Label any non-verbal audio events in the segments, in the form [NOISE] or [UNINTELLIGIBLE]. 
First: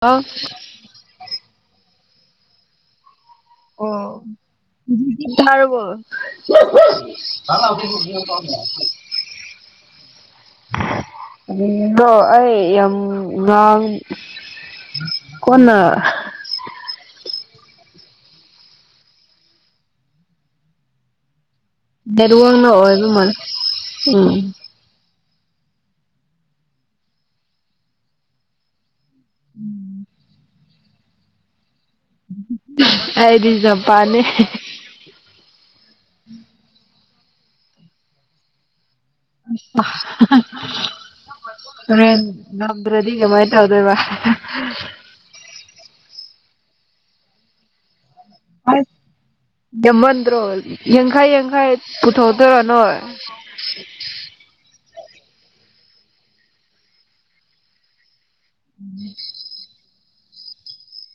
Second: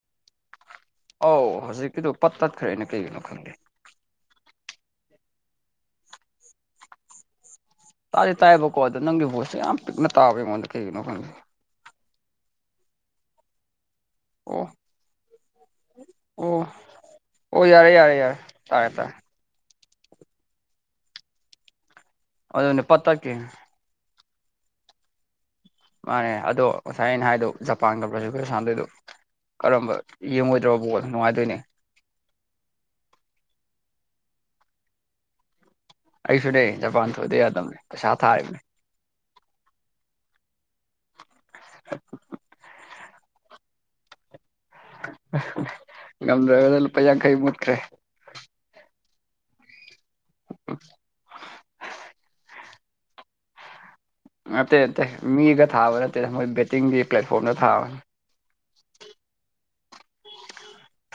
ꯑ ꯑꯧ ꯍꯧꯖꯤꯛ ꯀꯤꯗꯨ ꯄꯠ ꯇꯠꯈ꯭ꯔꯦꯅꯦ ꯀꯩꯒꯤꯅꯣ ꯈꯪꯗꯦ ꯑꯣ ꯇꯥꯔꯕꯣ ꯇꯥꯗꯤ ꯇꯥꯏꯑꯦꯕꯀꯣ ꯑꯗꯣ ꯅꯪꯒꯤ ꯕꯣꯏꯁꯦ ꯌꯥꯝ ꯄꯤꯛꯅ ꯇꯥꯕ ꯑꯩꯉꯣꯟꯗ ꯀꯩꯒꯤꯅꯣ ꯈꯪꯗꯦ ꯑꯗꯣ ꯑꯩ ꯌꯥꯝ ꯉꯥꯡ ꯑꯣ ꯀꯣꯟꯅ ꯑꯣ ꯑꯣ ꯌꯥꯔꯦ ꯌꯥꯔꯦ ꯌꯥꯔꯦ ꯇꯥꯔꯦ ꯇꯥꯔꯦ ꯅꯦꯠꯋꯥꯔꯛꯅ ꯑꯗꯨꯅꯦ ꯄꯠ ꯑꯣꯏꯕ ꯇꯠꯈꯤꯝꯅꯦ ꯎꯝ ꯃꯥꯅꯦ ꯑꯗꯣ ꯉꯁꯥꯏ ꯑꯩꯅ ꯍꯥꯏꯗꯣ ꯖꯄꯥꯟꯒ ꯕꯔ꯭ꯥꯖꯤꯜꯒ ꯁꯥꯟꯅꯗꯣꯏꯗꯣ ꯀꯔꯝꯕ ꯌꯦꯡꯉꯣꯏ ꯗ꯭ꯔꯣꯕꯣꯜ ꯅꯨꯡꯉꯥꯏꯗꯣꯏꯅꯦ ꯑꯩꯗꯤ ꯖꯄꯥꯟꯅꯦ ꯑꯩꯁꯨ ꯅꯦ ꯖꯄꯥꯟ ꯊꯣꯏꯗ ꯌꯥꯗꯕꯅꯤ ꯄꯩꯁꯥ ꯊꯥꯔꯤꯅꯤ ꯍꯣꯔꯦꯟ ꯉꯝꯗ꯭ꯔꯗꯤ ꯀꯃꯥꯏꯇꯧ ꯇꯧꯗꯣꯏꯕ ꯉꯝꯗ꯭ꯔꯗ ꯂꯨꯄꯥ ꯌꯥꯡꯈꯩ ꯃꯨꯠꯇꯈꯔꯦ ꯑꯁ ꯌꯥꯝꯃꯟꯗ꯭ꯔꯣ ꯌꯥꯡꯈꯩ ꯌꯥꯡꯈꯩꯏ ꯄꯨꯊꯣꯛꯇꯣꯢꯔꯣ ꯅꯣꯏ [UNINTELLIGIBLE] ꯑꯇꯩ ꯑꯇꯩ ꯃꯤꯒ ꯊꯥꯕ ꯅꯠꯇꯦ ꯃꯣꯏ ꯕꯦꯠꯇꯤꯡꯒꯤ ꯄ꯭ꯂꯦꯠꯐꯣꯝꯗ ꯊꯥꯕꯅꯤ [UNINTELLIGIBLE]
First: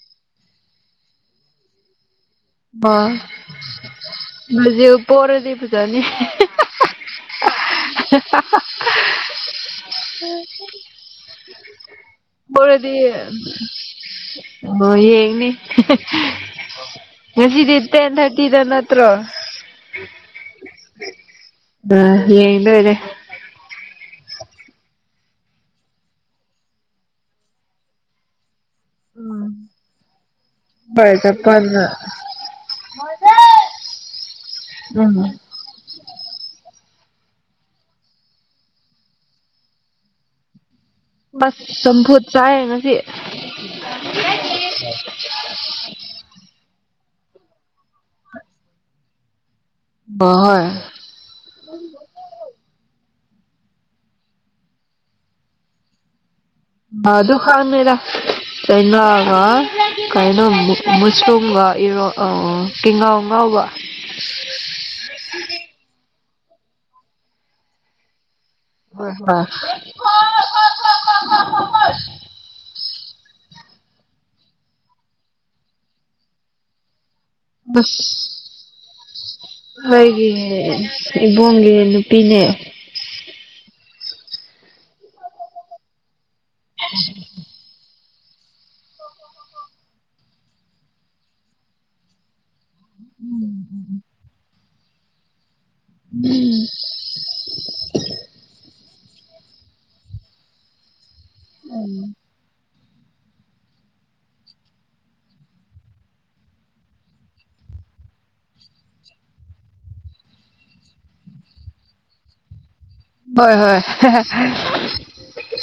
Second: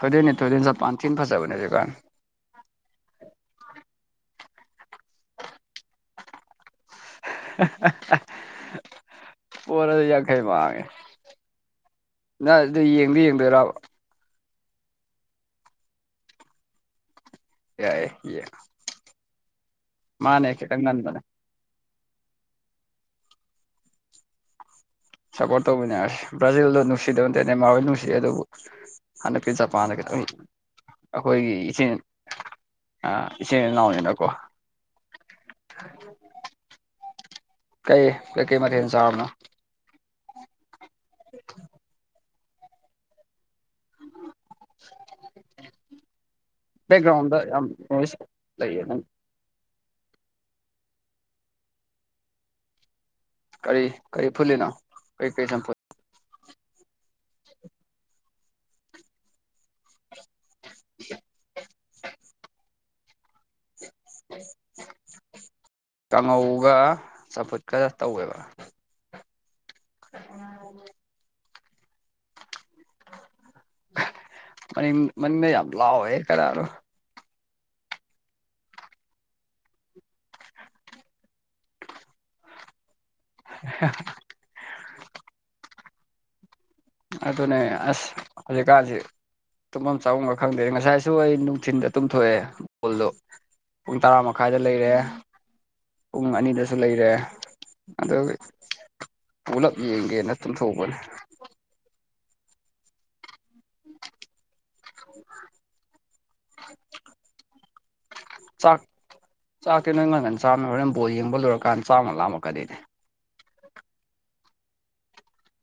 ꯊꯣꯏꯗꯣꯏꯅꯤ ꯊꯣꯏꯗꯣꯏꯅꯤ ꯖꯄꯥꯟ ꯊꯤꯅ ꯐꯖꯕꯅꯦ ꯍꯧꯖꯤꯛꯀꯥꯟ ꯍꯧꯖꯤꯛꯄꯣꯔꯗꯤ ꯐꯖꯅꯤ ꯍꯍꯍ ꯄꯣꯔꯗꯤ ꯌꯥꯈꯩ ꯃꯥꯡꯉꯦ ꯅꯪ ꯑꯗꯨ ꯄꯣꯔꯗꯤ ꯌꯦꯡꯗꯤ ꯌꯦꯡꯗꯣꯏꯔꯕ ꯑꯣ ꯌꯦꯡꯅꯤ ꯉꯁꯤꯗꯤ ꯇꯦꯟ ꯌꯥꯏꯌꯦ ꯊꯥꯔꯇꯤꯗ ꯅꯠꯇ꯭ꯔꯣ ꯃꯥꯅꯦ ꯈꯤꯇꯪ ꯉꯟꯕꯅꯦ ꯑꯥꯌꯦꯡꯗꯣꯏꯅꯦ ꯁꯞꯄꯣꯔꯠ ꯇꯧꯃꯤꯟꯅꯔꯁꯦ ꯕ꯭ꯔꯥꯖꯤꯜꯗꯣ ꯅꯨꯡꯁꯤꯗꯕ ꯅꯠꯇꯦ ꯅꯦꯃꯥꯔ ꯍꯣꯏ ꯅꯨꯡꯁꯤ ꯑꯗꯨꯕꯨ ꯎꯝ ꯍꯟꯗꯛꯀꯤ ꯖꯄꯥꯟꯗ ꯈꯤꯇꯪ ꯍꯣꯏ ꯑꯩꯈꯣꯏꯒꯤ ꯏꯆꯦ ꯆꯄꯜꯅ ꯑꯥ ꯏꯆꯤꯟ ꯏꯅꯥꯎꯅꯤꯅꯀꯣ ꯎꯝ ꯀꯩ ꯀꯩ ꯀꯩ ꯃꯊꯦꯜ ꯆꯥꯔꯕꯅꯣ ꯃ꯭ꯁ ꯆꯝꯐꯨꯠ ꯆꯥꯏꯌꯦ ꯉꯁꯤ ꯕꯦꯛꯒ꯭ꯔꯥꯎꯟꯗ ꯌꯥꯝ ꯅ꯭ꯣꯏꯁ ꯂꯩꯌꯦ ꯅꯪ ꯍꯣꯏ ꯀꯔꯤ ꯀꯔꯤ ꯐꯨꯂꯤꯅꯣ ꯀꯩ ꯀꯩ ꯆꯝꯐꯨꯠ ꯑ ꯥꯑꯗꯨ ꯈꯥꯠꯅꯦꯗ ꯀꯩꯅꯣꯒ ꯀꯩꯅꯣ ꯃꯨꯁꯂꯨꯝꯒ ꯏꯔꯣ ꯑꯥ ꯀꯤꯉꯧ ꯋꯥꯎꯕ ꯀꯥꯡꯉꯧꯒ ꯆꯝꯐꯨꯠꯀ ꯇꯧꯋꯦꯕ ꯍꯣꯏ ꯍꯣꯏ [UNINTELLIGIBLE] ꯃꯅꯤꯡꯗ ꯌꯥꯝ ꯂꯥꯎꯌꯦ ꯀꯥꯅꯅꯣ [UNINTELLIGIBLE] ꯑꯩꯒꯤ ꯏꯕꯣꯡꯒꯤ ꯅꯨꯄꯤꯅꯦ ꯍꯍꯍ ꯑꯗꯨꯅꯦ ꯑꯁ ꯍꯧꯖꯤꯛꯀꯥꯟꯁꯤ ꯇꯨꯝꯕꯝ ꯆꯥꯕꯝꯒ ꯈꯪꯗꯦ ꯉꯁꯥꯏꯁꯨ ꯑꯩ ꯅꯨꯡꯊꯤꯟꯗ ꯇꯨꯝꯊꯣꯛꯑꯦ ꯕꯣꯜꯗꯨ ꯄꯨꯡ ꯇꯔꯥ ꯃꯈꯥꯏꯗ ꯂꯩꯔꯦ ꯄꯨꯡ ꯑꯅꯤꯗꯁꯨ ꯂꯩꯔꯦ ꯑꯗꯨ ꯄꯨꯂꯞ ꯌꯦꯡꯒꯦꯅ ꯇꯨꯝꯊꯣꯛꯄꯅꯤ [INAUDIBLE] [UNINTELLIGIBLE] ꯆꯥꯛ ꯆꯥꯛꯇꯤ ꯅꯪ ꯉꯟ ꯉꯟꯅ ꯆꯥꯕꯅꯤꯅ ꯥ ꯍꯣꯔꯦꯟ ꯕꯣꯜ ꯌꯦꯡꯕ ꯂꯣꯏꯔꯀꯥꯟꯗ ꯆꯥꯛ ꯑꯃꯨꯛ ꯂꯥꯝꯃꯛꯀꯅꯤ ꯍꯣꯏ ꯍꯣꯏ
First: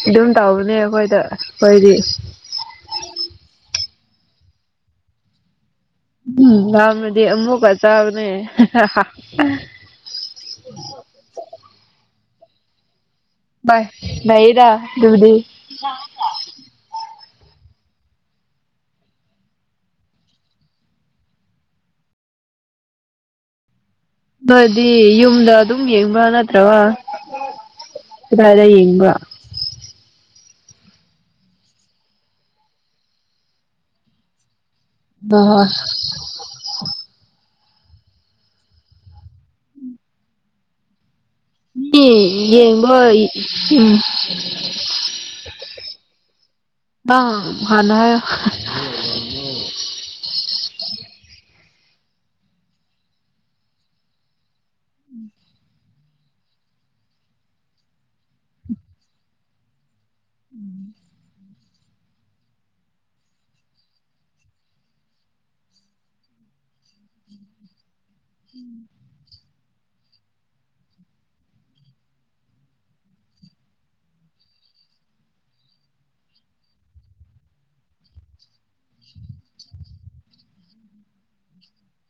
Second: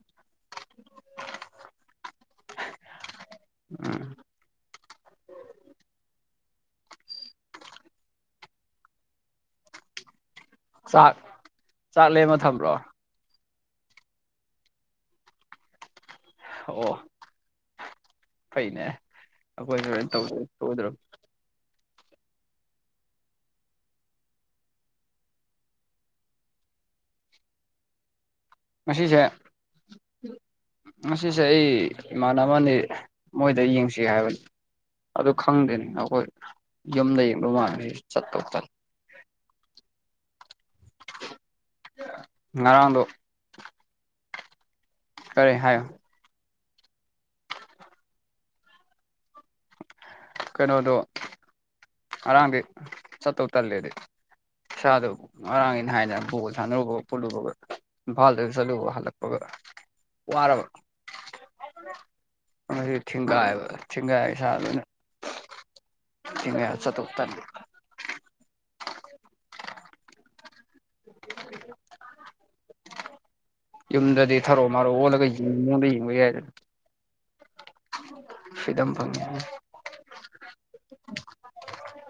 ꯑꯗꯨꯝ ꯇꯧꯕꯅꯦ ꯑꯩꯈꯣꯏꯗ ꯑꯩꯈꯣꯏꯗꯤ [UNINTELLIGIBLE] ꯎꯝ ꯂꯥꯝꯔꯗꯤ ꯑꯃꯨꯛꯀ ꯆꯥꯕꯅꯦ ꯆꯥꯛ ꯆꯥꯛꯂꯦꯝꯃ ꯊꯝꯕ꯭ꯔꯣ ꯚꯥꯏ ꯂꯩꯌꯦꯗ ꯑꯗꯨꯕꯨꯗꯤ ꯑꯣ ꯐꯩꯅꯦ ꯑꯩꯈꯣꯏꯍꯣꯔꯦꯟꯇꯧꯗꯧ ꯁꯣꯏꯗ꯭ꯔꯕꯅꯦ ꯅꯣꯏꯗꯤ ꯌꯨꯝꯗ ꯑꯗꯨꯝ ꯌꯦꯡꯕ꯭ꯔꯥ ꯅꯠꯇ꯭ꯔꯒ ꯀꯗꯥꯏꯗ ꯌꯦꯡꯕ ꯉꯁꯤꯖꯦ ꯑꯩ ꯏꯃꯥꯟꯅꯕꯅꯤ ꯃꯣꯏꯗ ꯌꯦꯡꯁꯤ ꯍꯥꯏꯕꯅꯤ ꯑꯗꯨ ꯍꯣꯏ ꯍꯣꯏ ꯈꯪꯗꯦꯅꯦ ꯑꯈꯣꯏ ꯌꯨꯝꯗ ꯌꯦꯡꯗꯧ ꯃꯥꯜꯂꯦ ꯑꯩ ꯆꯠꯇꯧꯇꯟ ꯗꯤ ꯌꯦꯡꯕ ꯉꯔꯥꯡꯗꯣ ꯎꯝ ꯀꯔꯤ ꯍꯥꯏꯌꯣ ꯅꯪ ꯍꯥꯟꯅ ꯍꯥꯏꯌꯣ ꯀꯩꯅꯣꯗꯣ ꯉꯔꯥꯡꯗꯤ ꯆꯠꯇꯧ ꯇꯜꯂꯦꯗꯤ ꯏꯁꯥꯗꯣ ꯉꯔꯥꯡ ꯑꯩꯅ ꯍꯥꯏꯅ ꯕꯣꯜ ꯁꯥꯟꯅꯔꯨꯕꯒ ꯈꯣꯠꯂꯨꯕꯒ ꯏꯝꯐꯥꯜꯗ ꯆꯠꯂꯨꯕꯒ ꯍꯜꯂꯛꯄꯒ ꯋꯥꯔꯕ ꯉꯁꯤ ꯊꯤꯡꯒꯥꯏꯕ ꯊꯤꯡꯒꯥꯏ ꯏꯁꯥ ꯂꯣꯏꯅ ꯊꯡꯉꯦ ꯆꯠꯇꯧ ꯇꯟꯕ [INAUDIBLE] ꯌꯨꯝꯗꯗꯤ ꯊꯔꯣ ꯃꯥꯔꯣ ꯑꯣꯜꯂꯒ ꯌꯦꯡꯅꯤꯡꯉꯤꯗꯣ ꯌꯦꯡꯕ ꯌꯥꯏꯗꯅ ꯐ꯭ꯔꯤꯗꯝ ꯐꯪꯉꯦ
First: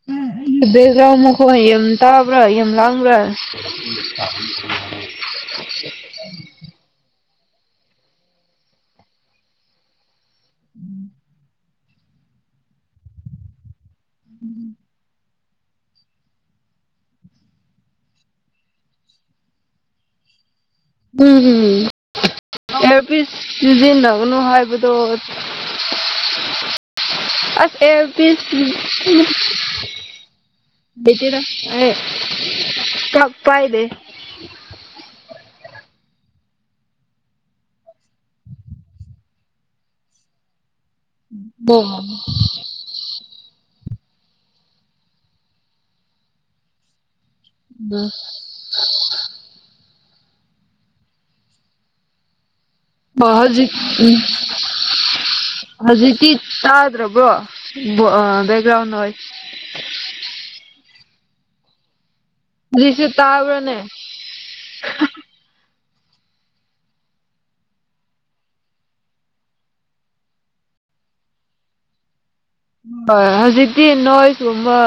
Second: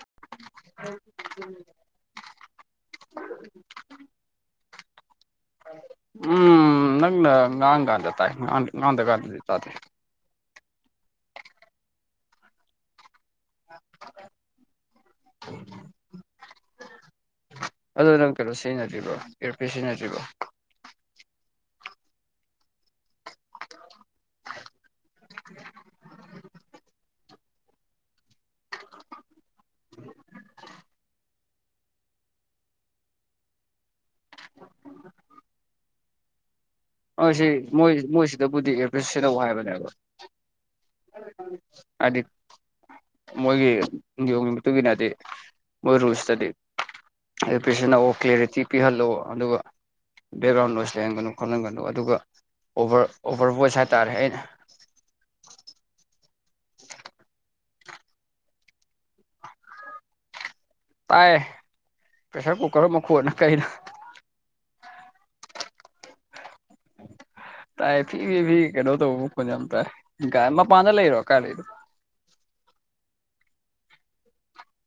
ꯍꯨꯝ ꯎꯝ ꯕꯦꯖꯥꯔ ꯃꯈꯣꯟ ꯌꯥꯝ ꯇꯥꯕꯔꯥ ꯌꯥꯝ ꯂꯥꯡꯕꯔꯥ ꯎꯝ ꯅꯪꯅ ꯉꯥꯡꯉ ꯀꯥꯟꯗ ꯇꯥꯏ ꯉꯥꯡꯗ꯭ꯔ ꯀꯥꯟꯗꯗꯤ ꯇꯥꯗꯦ ꯎꯝ [INAUDIBLE] ꯎꯝ ꯑꯗꯣ ꯅꯪ ꯀꯩꯅꯣ ꯁꯤꯖꯤꯟꯅꯗ꯭ꯔꯤꯕꯣ ꯏꯌꯔꯄꯤꯁ ꯁꯤꯖꯤꯟꯅꯗ꯭ꯔꯤꯕꯣ ꯎꯝꯎꯝ ꯏꯌꯔꯄꯤꯁ ꯁꯤꯖꯤꯟꯅꯒꯅꯨ ꯍꯥꯏꯕꯗꯣ ꯑꯁ ꯑꯦꯌꯔꯄꯤꯁ ꯂꯩꯇꯦꯗ ꯑꯩ ꯀꯥꯞ ꯄꯥꯏꯗꯦ [INAUDIBLE] ꯑꯥ ꯁꯤ ꯃꯣꯏ ꯃꯣꯏꯁꯤꯗꯕꯨꯗꯤ ꯑꯦꯔꯄꯤꯁ ꯁꯤꯖꯤꯟꯅꯧ ꯍꯥꯏꯕꯅꯦꯕ ꯑꯗꯤ ꯑꯣ ꯃꯣꯏꯒꯤ ꯅꯤꯌꯣꯝ ꯒꯤ ꯃꯇꯨꯡꯏꯟꯅꯗꯤ ꯃꯣꯏ ꯔꯨꯜꯁꯇꯗꯤ ꯑꯗꯨ ꯏꯌꯔꯄꯤꯁ ꯁꯤꯖꯟꯅꯧꯑꯣ ꯀ꯭ꯂꯦꯔꯤꯇꯤ ꯄꯤꯍꯜꯂꯣ ꯑꯗꯨꯒ ꯕꯦꯛꯒ꯭ꯔꯥꯎꯟ ꯅꯣꯏꯁ ꯂꯩꯍꯟꯒꯅꯨ ꯈꯣꯠꯍꯟꯒꯅꯨ ꯑꯗꯨꯒ ꯑꯣꯚ꯭ꯔ ꯑꯣꯚ꯭ꯔ ꯍꯧꯖꯤꯛ ꯚꯣꯏꯁ ꯍꯥꯏꯇꯥꯔꯦ ꯎꯝ ꯑꯩꯅ ꯍꯧꯖꯤꯛꯇꯤ ꯇꯥꯗ꯭ꯔꯕ꯭ꯔꯣ ꯕꯦ ꯕꯦꯑꯕꯦꯛꯒ꯭ꯔꯥꯎꯟ ꯑꯣꯏ ꯇꯥꯏ ꯄꯦꯁ꯭ꯔ ꯀꯨꯀ꯭ꯔ ꯍꯧꯖꯤꯛꯁꯨ ꯃꯈꯣꯜꯅ ꯀꯩꯅꯣ ꯇꯥꯕ꯭ꯔꯥꯅꯦ ꯇꯥꯏ ꯐꯤ ꯐꯤ ꯀꯩꯅꯣ ꯇꯧꯕ ꯃꯈꯣꯟ ꯌꯥꯝ ꯇꯥꯏ ꯃꯄꯥꯟꯗ ꯂꯩꯔꯣ ꯀꯥꯏ ꯂꯩꯅꯣ ꯕꯥ ꯍꯧꯖꯤꯛꯇꯤ ꯅꯣꯏꯁꯀꯨꯝꯕ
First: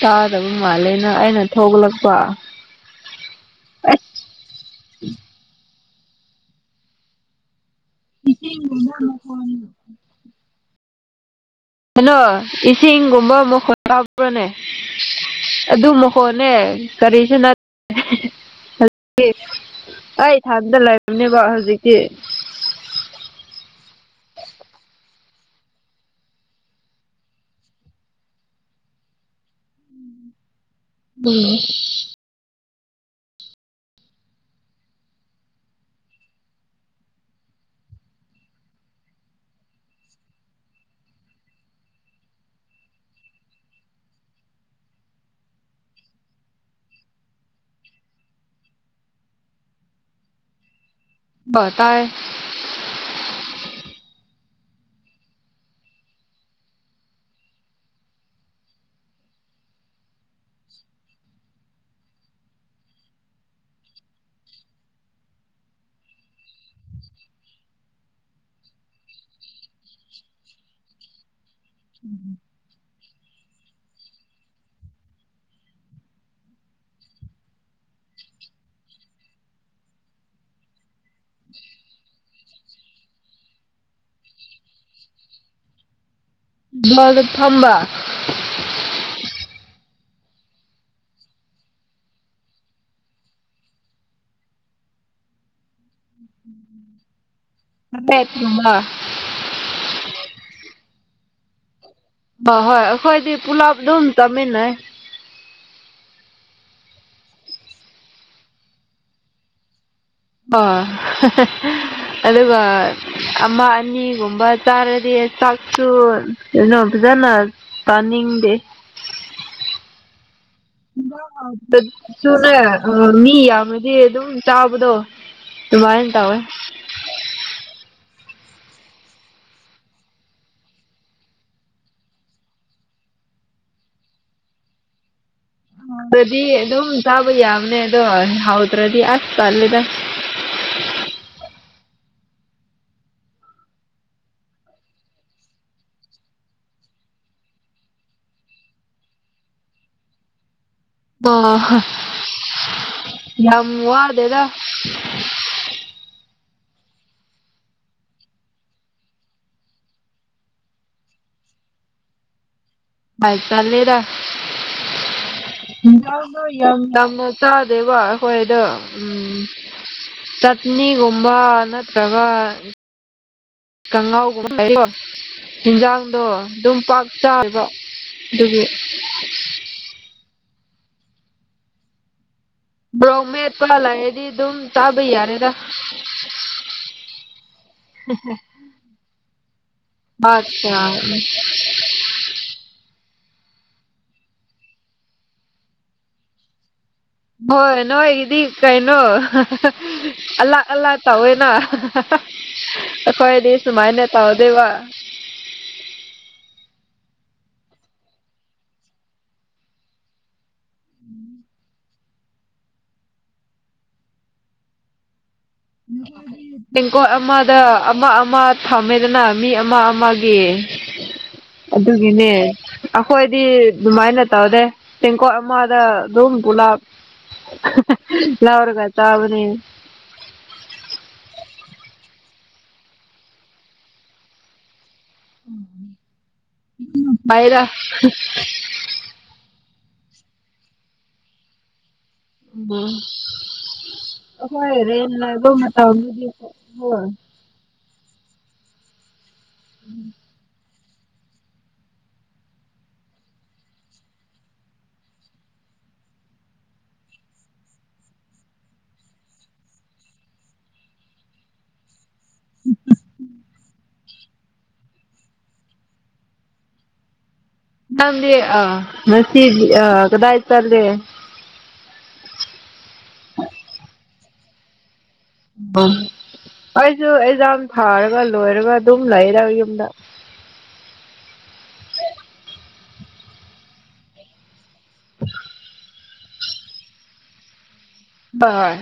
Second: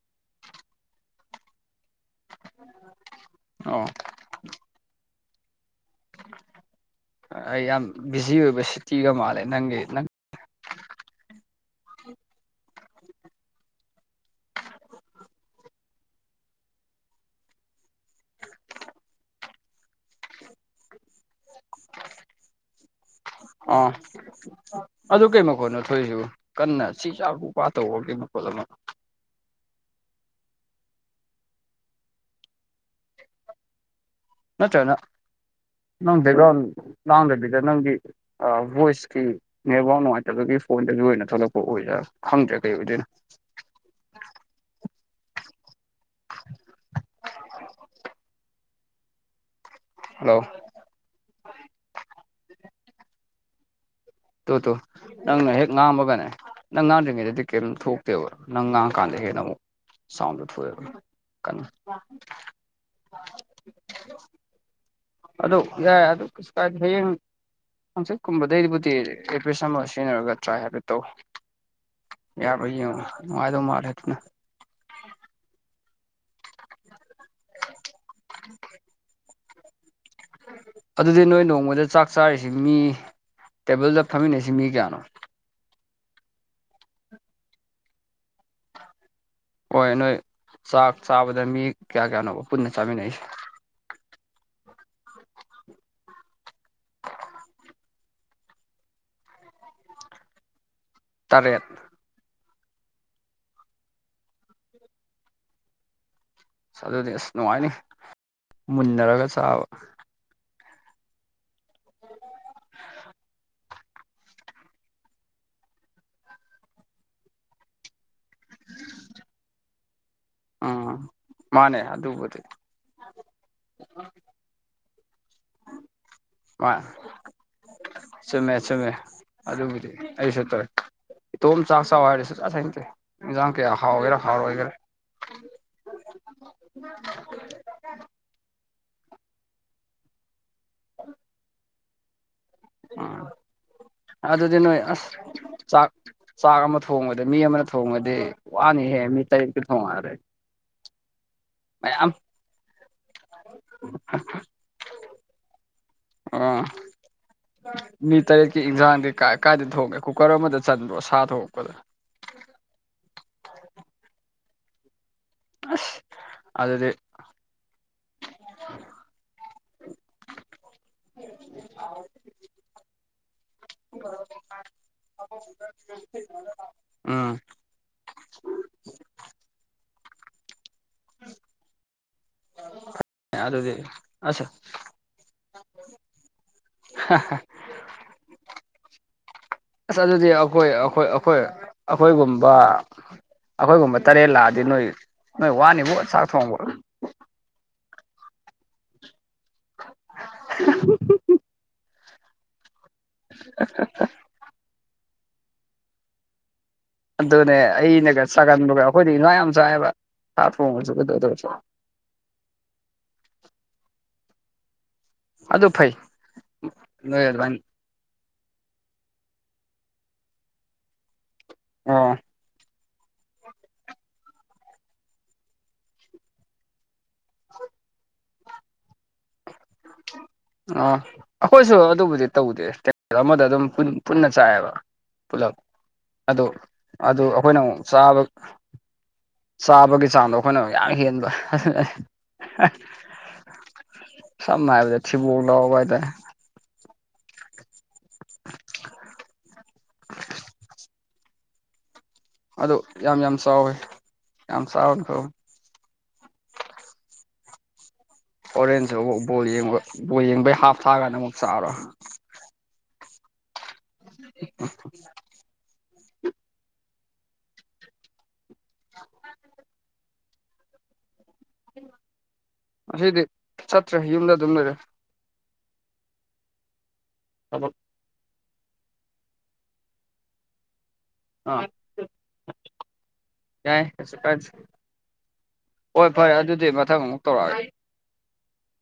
ꯇꯥꯗꯕ ꯃꯥꯜꯂꯦꯅ ꯑꯩꯅ ꯊꯣꯛꯂꯛꯄ ꯑꯣ ꯑꯁ ꯑꯩ ꯌꯥꯝ ꯕꯤꯖꯤ ꯑꯣꯏꯕ ꯁꯤꯇꯤꯒ ꯃꯥꯜꯂꯦ ꯅꯪꯒꯤ ꯅꯪ ꯍꯜꯂꯣ ꯏꯁꯤꯡꯒꯨꯝꯕ ꯃꯈꯣꯟ ꯇꯥꯕ꯭ꯔꯣꯅꯦ ꯑꯗꯨ ꯃꯈꯣꯅꯦ ꯀꯔꯤꯁꯨ ꯅꯠꯇꯦ ꯍꯦ ꯍꯦ ꯍꯦ ꯑꯩ ꯊꯥꯟꯗ ꯂꯩꯝꯅꯦꯕ ꯍꯧꯖꯤꯛꯇꯤ ꯑꯥ ꯑꯗꯨ ꯀꯩ ꯃꯈꯣꯠꯅꯣ ꯊꯣꯏꯁꯨ ꯀꯟꯅ ꯁꯤ ꯆꯥ ꯄꯨ ꯄꯥ ꯇꯧꯕ ꯀꯩ ꯃꯈꯣꯜ [UNINTELLIGIBLE] [INAUDIBLE] [UNINTELLIGIBLE] ꯅꯠꯇꯅ ꯅꯪ ꯕꯦꯛꯒ꯭ꯔꯥꯎꯟ ꯂꯥꯡꯗꯕꯤꯗ ꯅꯪꯒꯤ ꯚꯣꯏꯁꯀꯤ ꯅꯦꯠꯋꯥꯛ ꯅꯨꯡꯉꯥꯏꯇꯕꯒꯤ ꯐꯣꯟꯗꯁꯨ ꯑꯣꯏꯅ ꯊꯣꯛꯂꯛꯄ ꯑꯣꯏꯗꯥ ꯈꯪꯗ꯭ꯔꯦ ꯀꯩ ꯑꯣꯏꯗꯣꯏꯅꯣ [INAUDIBLE] ꯍꯜꯂꯣ ꯇꯥꯏ ꯇꯣ ꯇꯣ ꯅꯪꯅ ꯍꯦꯛ ꯉꯥꯡꯝꯃꯒꯅꯦ ꯅꯪ ꯉꯥꯡꯝꯗ꯭ꯔꯤꯉꯩꯗꯗꯤ ꯀꯔꯤꯝ ꯊꯣꯛꯇꯦꯕ ꯅꯪ ꯉꯥꯡꯉ ꯀꯥꯟꯗ ꯍꯦꯟꯅ ꯑꯃꯨꯛ ꯁꯥꯎꯟꯗꯣ ꯊꯣꯛ ꯑꯦ ꯀꯟꯅ ꯑꯗꯨ ꯌꯥꯏ ꯑꯗꯨ ꯀꯩꯁꯨ ꯀꯥꯏꯗꯦ ꯍꯌꯦꯡ ꯍꯪꯆꯤꯠꯀꯨꯝꯕꯗꯩꯕꯨꯗꯤ ꯑꯦꯗ꯭ꯔꯦꯁ ꯑꯃ ꯁꯤꯖꯤꯟꯅꯔꯒ ꯇ꯭ꯔꯥꯏ ꯍꯥꯏꯐꯦꯠꯇꯧ ꯌꯥꯕꯔ ꯌꯦꯡꯉꯣ ꯅꯨꯡꯉꯥꯏꯗꯧ ꯃꯥꯜꯂꯦ ꯑꯗꯨꯅ [INAUDIBLE] ꯑꯗꯨꯗꯤ ꯅꯣꯏ ꯅꯣꯡꯃꯗ ꯆꯥꯛ ꯆꯥꯔꯤꯁꯤ ꯃꯤ ꯇꯦꯕꯜꯗ ꯐꯝꯃꯤꯟꯅꯩꯁꯤ ꯃꯤ ꯀꯦꯌꯥꯅꯣ ꯇꯦꯕꯜꯗ ꯐꯝꯕ ꯍꯣꯏ ꯅꯣꯏ ꯆꯥꯛ ꯆꯥꯕꯗ ꯃꯤ ꯀꯌꯥ ꯀꯌꯥꯅꯣ ꯄꯨꯟꯅ ꯆꯥꯃꯤꯟꯅꯩꯁꯦ ꯇꯔꯦꯠ ꯀꯨꯝꯕ [UNINTELLIGIBLE] ꯇꯔꯦꯠ ꯍ ꯍꯣꯏ ꯑꯩꯈꯣꯏꯗꯤ ꯄꯨꯂꯥꯞ ꯑꯗꯨꯝ ꯆꯥꯃꯤꯟꯅꯩ ꯑꯗꯨꯗꯤ ꯑꯁ ꯅꯨꯡꯉꯥꯏꯅꯤ ꯃꯨꯟꯅꯔꯒ ꯆꯥꯕ ꯑꯣ ꯑꯗꯨꯒ ꯑꯃ ꯑꯅꯤꯒꯨꯝꯕ ꯆꯥꯔꯗꯤ ꯆꯥꯛꯁꯨ ꯀꯩꯅꯣ ꯐꯖꯅ ꯆꯥꯅꯤꯡꯗꯦ [INAUDIBLE] ꯎꯝ ꯨꯍꯦꯟꯖꯥꯡ ꯃꯥꯅꯦ ꯍꯥꯎꯇꯔ꯭ ꯑꯗꯨꯕꯨꯗꯤ ꯁꯨꯅꯦ ꯃꯤ ꯌꯥꯝꯃꯗꯤ ꯑꯗꯨꯝ ꯆꯥꯕꯗꯣ ꯇꯨꯃꯥꯏ ꯇꯧꯋꯦ ꯃꯥ ꯆꯨꯝꯃꯦ ꯆꯨꯝꯃꯦ ꯑꯗꯨꯕꯨꯗꯤ ꯑꯩꯁꯨ ꯇꯧꯋꯦ ꯏꯇꯣꯝ ꯆꯥꯛ ꯆꯥꯎ ꯍꯥꯏꯔꯦꯁꯨ ꯆꯥꯛ ꯁꯨꯡꯆꯥ ꯆꯥꯅꯤꯡꯗꯦ ꯏꯟꯖꯥꯡ ꯀꯌꯥ ꯍꯥꯥꯎꯒꯦꯔꯥ ꯍꯥꯎꯔꯒꯦꯔꯥ ꯑꯗꯨꯗꯤ ꯑꯗꯨꯝ ꯆꯕ ꯌꯥꯕꯅꯦ ꯑꯗꯣ ꯍꯥꯎꯗ꯭ꯔꯗꯤ ꯑꯁ ꯇꯜꯂꯦꯗ ꯑ ꯑꯗꯨꯗꯤꯅꯣ ꯑꯁ ꯆꯥꯛ ꯆꯥꯛ ꯑꯃ ꯊꯣꯡꯕꯗ ꯃꯤ ꯑꯃꯅ ꯊꯣꯡꯉꯗꯤ ꯋꯥꯅꯤꯍꯦꯛ ꯃꯤ ꯇꯔꯦꯠꯀꯤ ꯊꯣꯡꯉꯔꯦ ꯑ ꯌꯥꯝ ꯋꯥꯗꯦꯗ [INAUDIBLE] ꯑ ꯃꯤ ꯇꯔꯦꯠꯀꯤ ꯏꯟꯁꯥꯡꯗꯤ ꯀ ꯀꯥꯏꯗ ꯊꯣꯡꯉꯦ ꯀꯨꯀꯔ ꯑꯃꯗ ꯆꯟꯕ꯭ꯔꯣ ꯁꯥ ꯊꯣꯡꯉꯛꯄꯗ ꯥꯑꯥꯏ ꯆꯜꯂꯦꯗ ꯑꯁ ꯌꯥꯝꯅ ꯌꯥꯝ ꯑꯗꯨꯗꯤ ꯌꯥꯝꯅ ꯆꯥꯗꯦꯕ ꯑꯩꯈꯣꯏꯗꯣ ꯎꯝ ꯆꯠꯅꯤꯒꯨꯝꯕ ꯅꯠꯇ꯭ꯔꯒ ꯀꯥꯡꯉꯥꯎꯒꯨꯝꯕ ꯍꯥꯏ ꯌꯤꯟꯖꯥꯡꯗꯣ ꯑꯗꯨꯝ ꯄꯥꯛ ꯎꯝ ꯆꯥꯗꯦꯕ ꯑꯗꯨꯒꯤ ꯃꯔꯣꯛ ꯑꯗꯨꯗꯤ ꯃꯦꯠꯄꯥ ꯂꯩꯔꯗꯤ ꯑꯁ ꯑꯗꯨꯝ ꯆꯥꯕ ꯌꯥꯔꯦꯗ ꯍꯦꯍꯦ ꯑꯁ ꯑꯗꯨꯗꯤ ꯑꯈꯣꯏ ꯑꯈꯣꯏ ꯑꯈꯣꯏ ꯑꯈꯣꯏꯒꯨꯝꯕ ꯑꯈꯣꯏꯒꯨꯝꯕ ꯇꯔꯦꯠ ꯂꯥꯛꯑꯗꯤ ꯅꯣꯏ ꯅꯣꯏ ꯋꯥꯅꯤꯕꯨ ꯆꯥꯛ ꯊꯣꯡꯕ ꯍꯣꯏ ꯅꯣꯏꯒꯤꯗꯤ ꯀꯩꯅꯣ ꯑꯂꯛ ꯑꯂꯛ ꯇꯧꯋꯦꯅ ꯍꯥ ꯍꯥ ꯑꯈꯣꯏꯗꯤ ꯁꯨꯃꯥꯏꯅ ꯇꯧꯗꯦꯕ ꯑꯗꯨꯅꯦ ꯑꯩꯅꯒ ꯆꯒꯟꯕꯒ ꯑꯈꯣꯏꯗꯤ ꯉꯥ ꯌꯥꯝ ꯆꯥꯏꯌꯦꯕ ꯉꯥ ꯊꯣꯡꯕꯁꯨ ꯀꯩꯗꯧꯗꯔ꯭ ꯁꯨ ꯑꯗꯨ ꯐꯩ ꯇꯦꯡꯒꯣꯠ ꯅꯣꯏ ꯑꯗꯨꯃꯥꯏꯅ ꯑꯃꯗ ꯑꯃ ꯑꯃ ꯐꯝꯃꯦꯗꯅ ꯃꯤ ꯑꯃ ꯑꯃꯒꯤ ꯑꯣ ꯑꯗꯨꯒꯤꯅꯦ ꯑꯈꯣꯏꯗꯤ ꯑꯗꯨꯃꯥꯏꯅ ꯇꯧꯗꯦ ꯇꯦꯡꯀꯣꯠ ꯑꯃꯗ ꯑꯗꯨꯝ ꯄꯨꯂꯞ ꯂꯧꯔꯒ ꯆꯥꯕꯅꯤ ꯑꯥ ꯑꯈꯣꯏꯁꯨ ꯑꯗꯨꯕꯨꯗꯤ ꯇꯧꯗꯦ ꯇꯦꯡꯀꯣꯠ ꯑꯃꯗ ꯑꯗꯨꯝ ꯄꯨꯟꯅ ꯆꯥꯏꯑꯦꯕ ꯄꯨꯂꯞ ꯑꯗꯨ ꯑꯗꯨ ꯑꯈꯣꯏꯅ ꯐꯩꯗ ꯑꯃꯨꯛ ꯆꯥꯕ ꯆꯥꯕꯒꯤ ꯆꯥꯡꯗꯣ ꯑꯈꯣꯏꯅ ꯌꯥꯝ ꯍꯦꯟꯕ ꯁꯝꯅ ꯍꯥꯏꯔꯕꯗ ꯊꯤꯕꯣꯡ ꯂꯥꯎꯕ ꯍꯥꯏꯇꯥꯔꯦ [UNINTELLIGIBLE] [INAUDIBLE] ꯎꯝ ꯑꯗꯨ ꯌꯥꯝ ꯌꯥꯝ ꯆꯥꯎꯋꯦ ꯌꯥꯝ ꯆꯥꯕꯅ ꯐꯕꯅꯤ ꯍꯣꯔꯦꯟꯖꯨ ꯑꯃꯨꯛ ꯕꯣꯜ ꯌꯦꯡꯕ ꯕꯣꯜ ꯌꯦꯡꯕꯩ ꯍꯥꯞ ꯊꯥ ꯀꯥꯟꯗ ꯑꯃꯨꯛ ꯆꯥꯔꯣ [UNINTELLIGIBLE] ꯅꯪꯗꯤ ꯑꯥ ꯉꯁꯤ ꯑ ꯀꯗꯥ ꯆꯠꯂꯦ ꯉꯁꯤꯗꯤ ꯆꯠꯇ꯭ꯔꯦ ꯌꯨꯝꯗ ꯑꯗꯨꯝ ꯂꯩꯔꯦ ꯑꯩꯁꯨ ꯑꯦꯛꯖꯥꯝ ꯊꯕꯛ ꯊꯥꯔꯒ ꯂꯣꯏꯔꯒ ꯑꯗꯨꯝ ꯂꯩꯔꯦ ꯌꯨꯝꯗ ꯑꯥ ꯌꯥꯏ ꯀꯩꯁꯨ ꯀꯥꯏꯗꯦ [INAUDIBLE] ꯍꯣꯏ ꯐꯔꯦ ꯑꯗꯨꯗꯤ ꯃꯊꯪ ꯑꯃꯨꯛ ꯇꯧꯔꯛꯑꯒꯦ ꯕꯥꯏ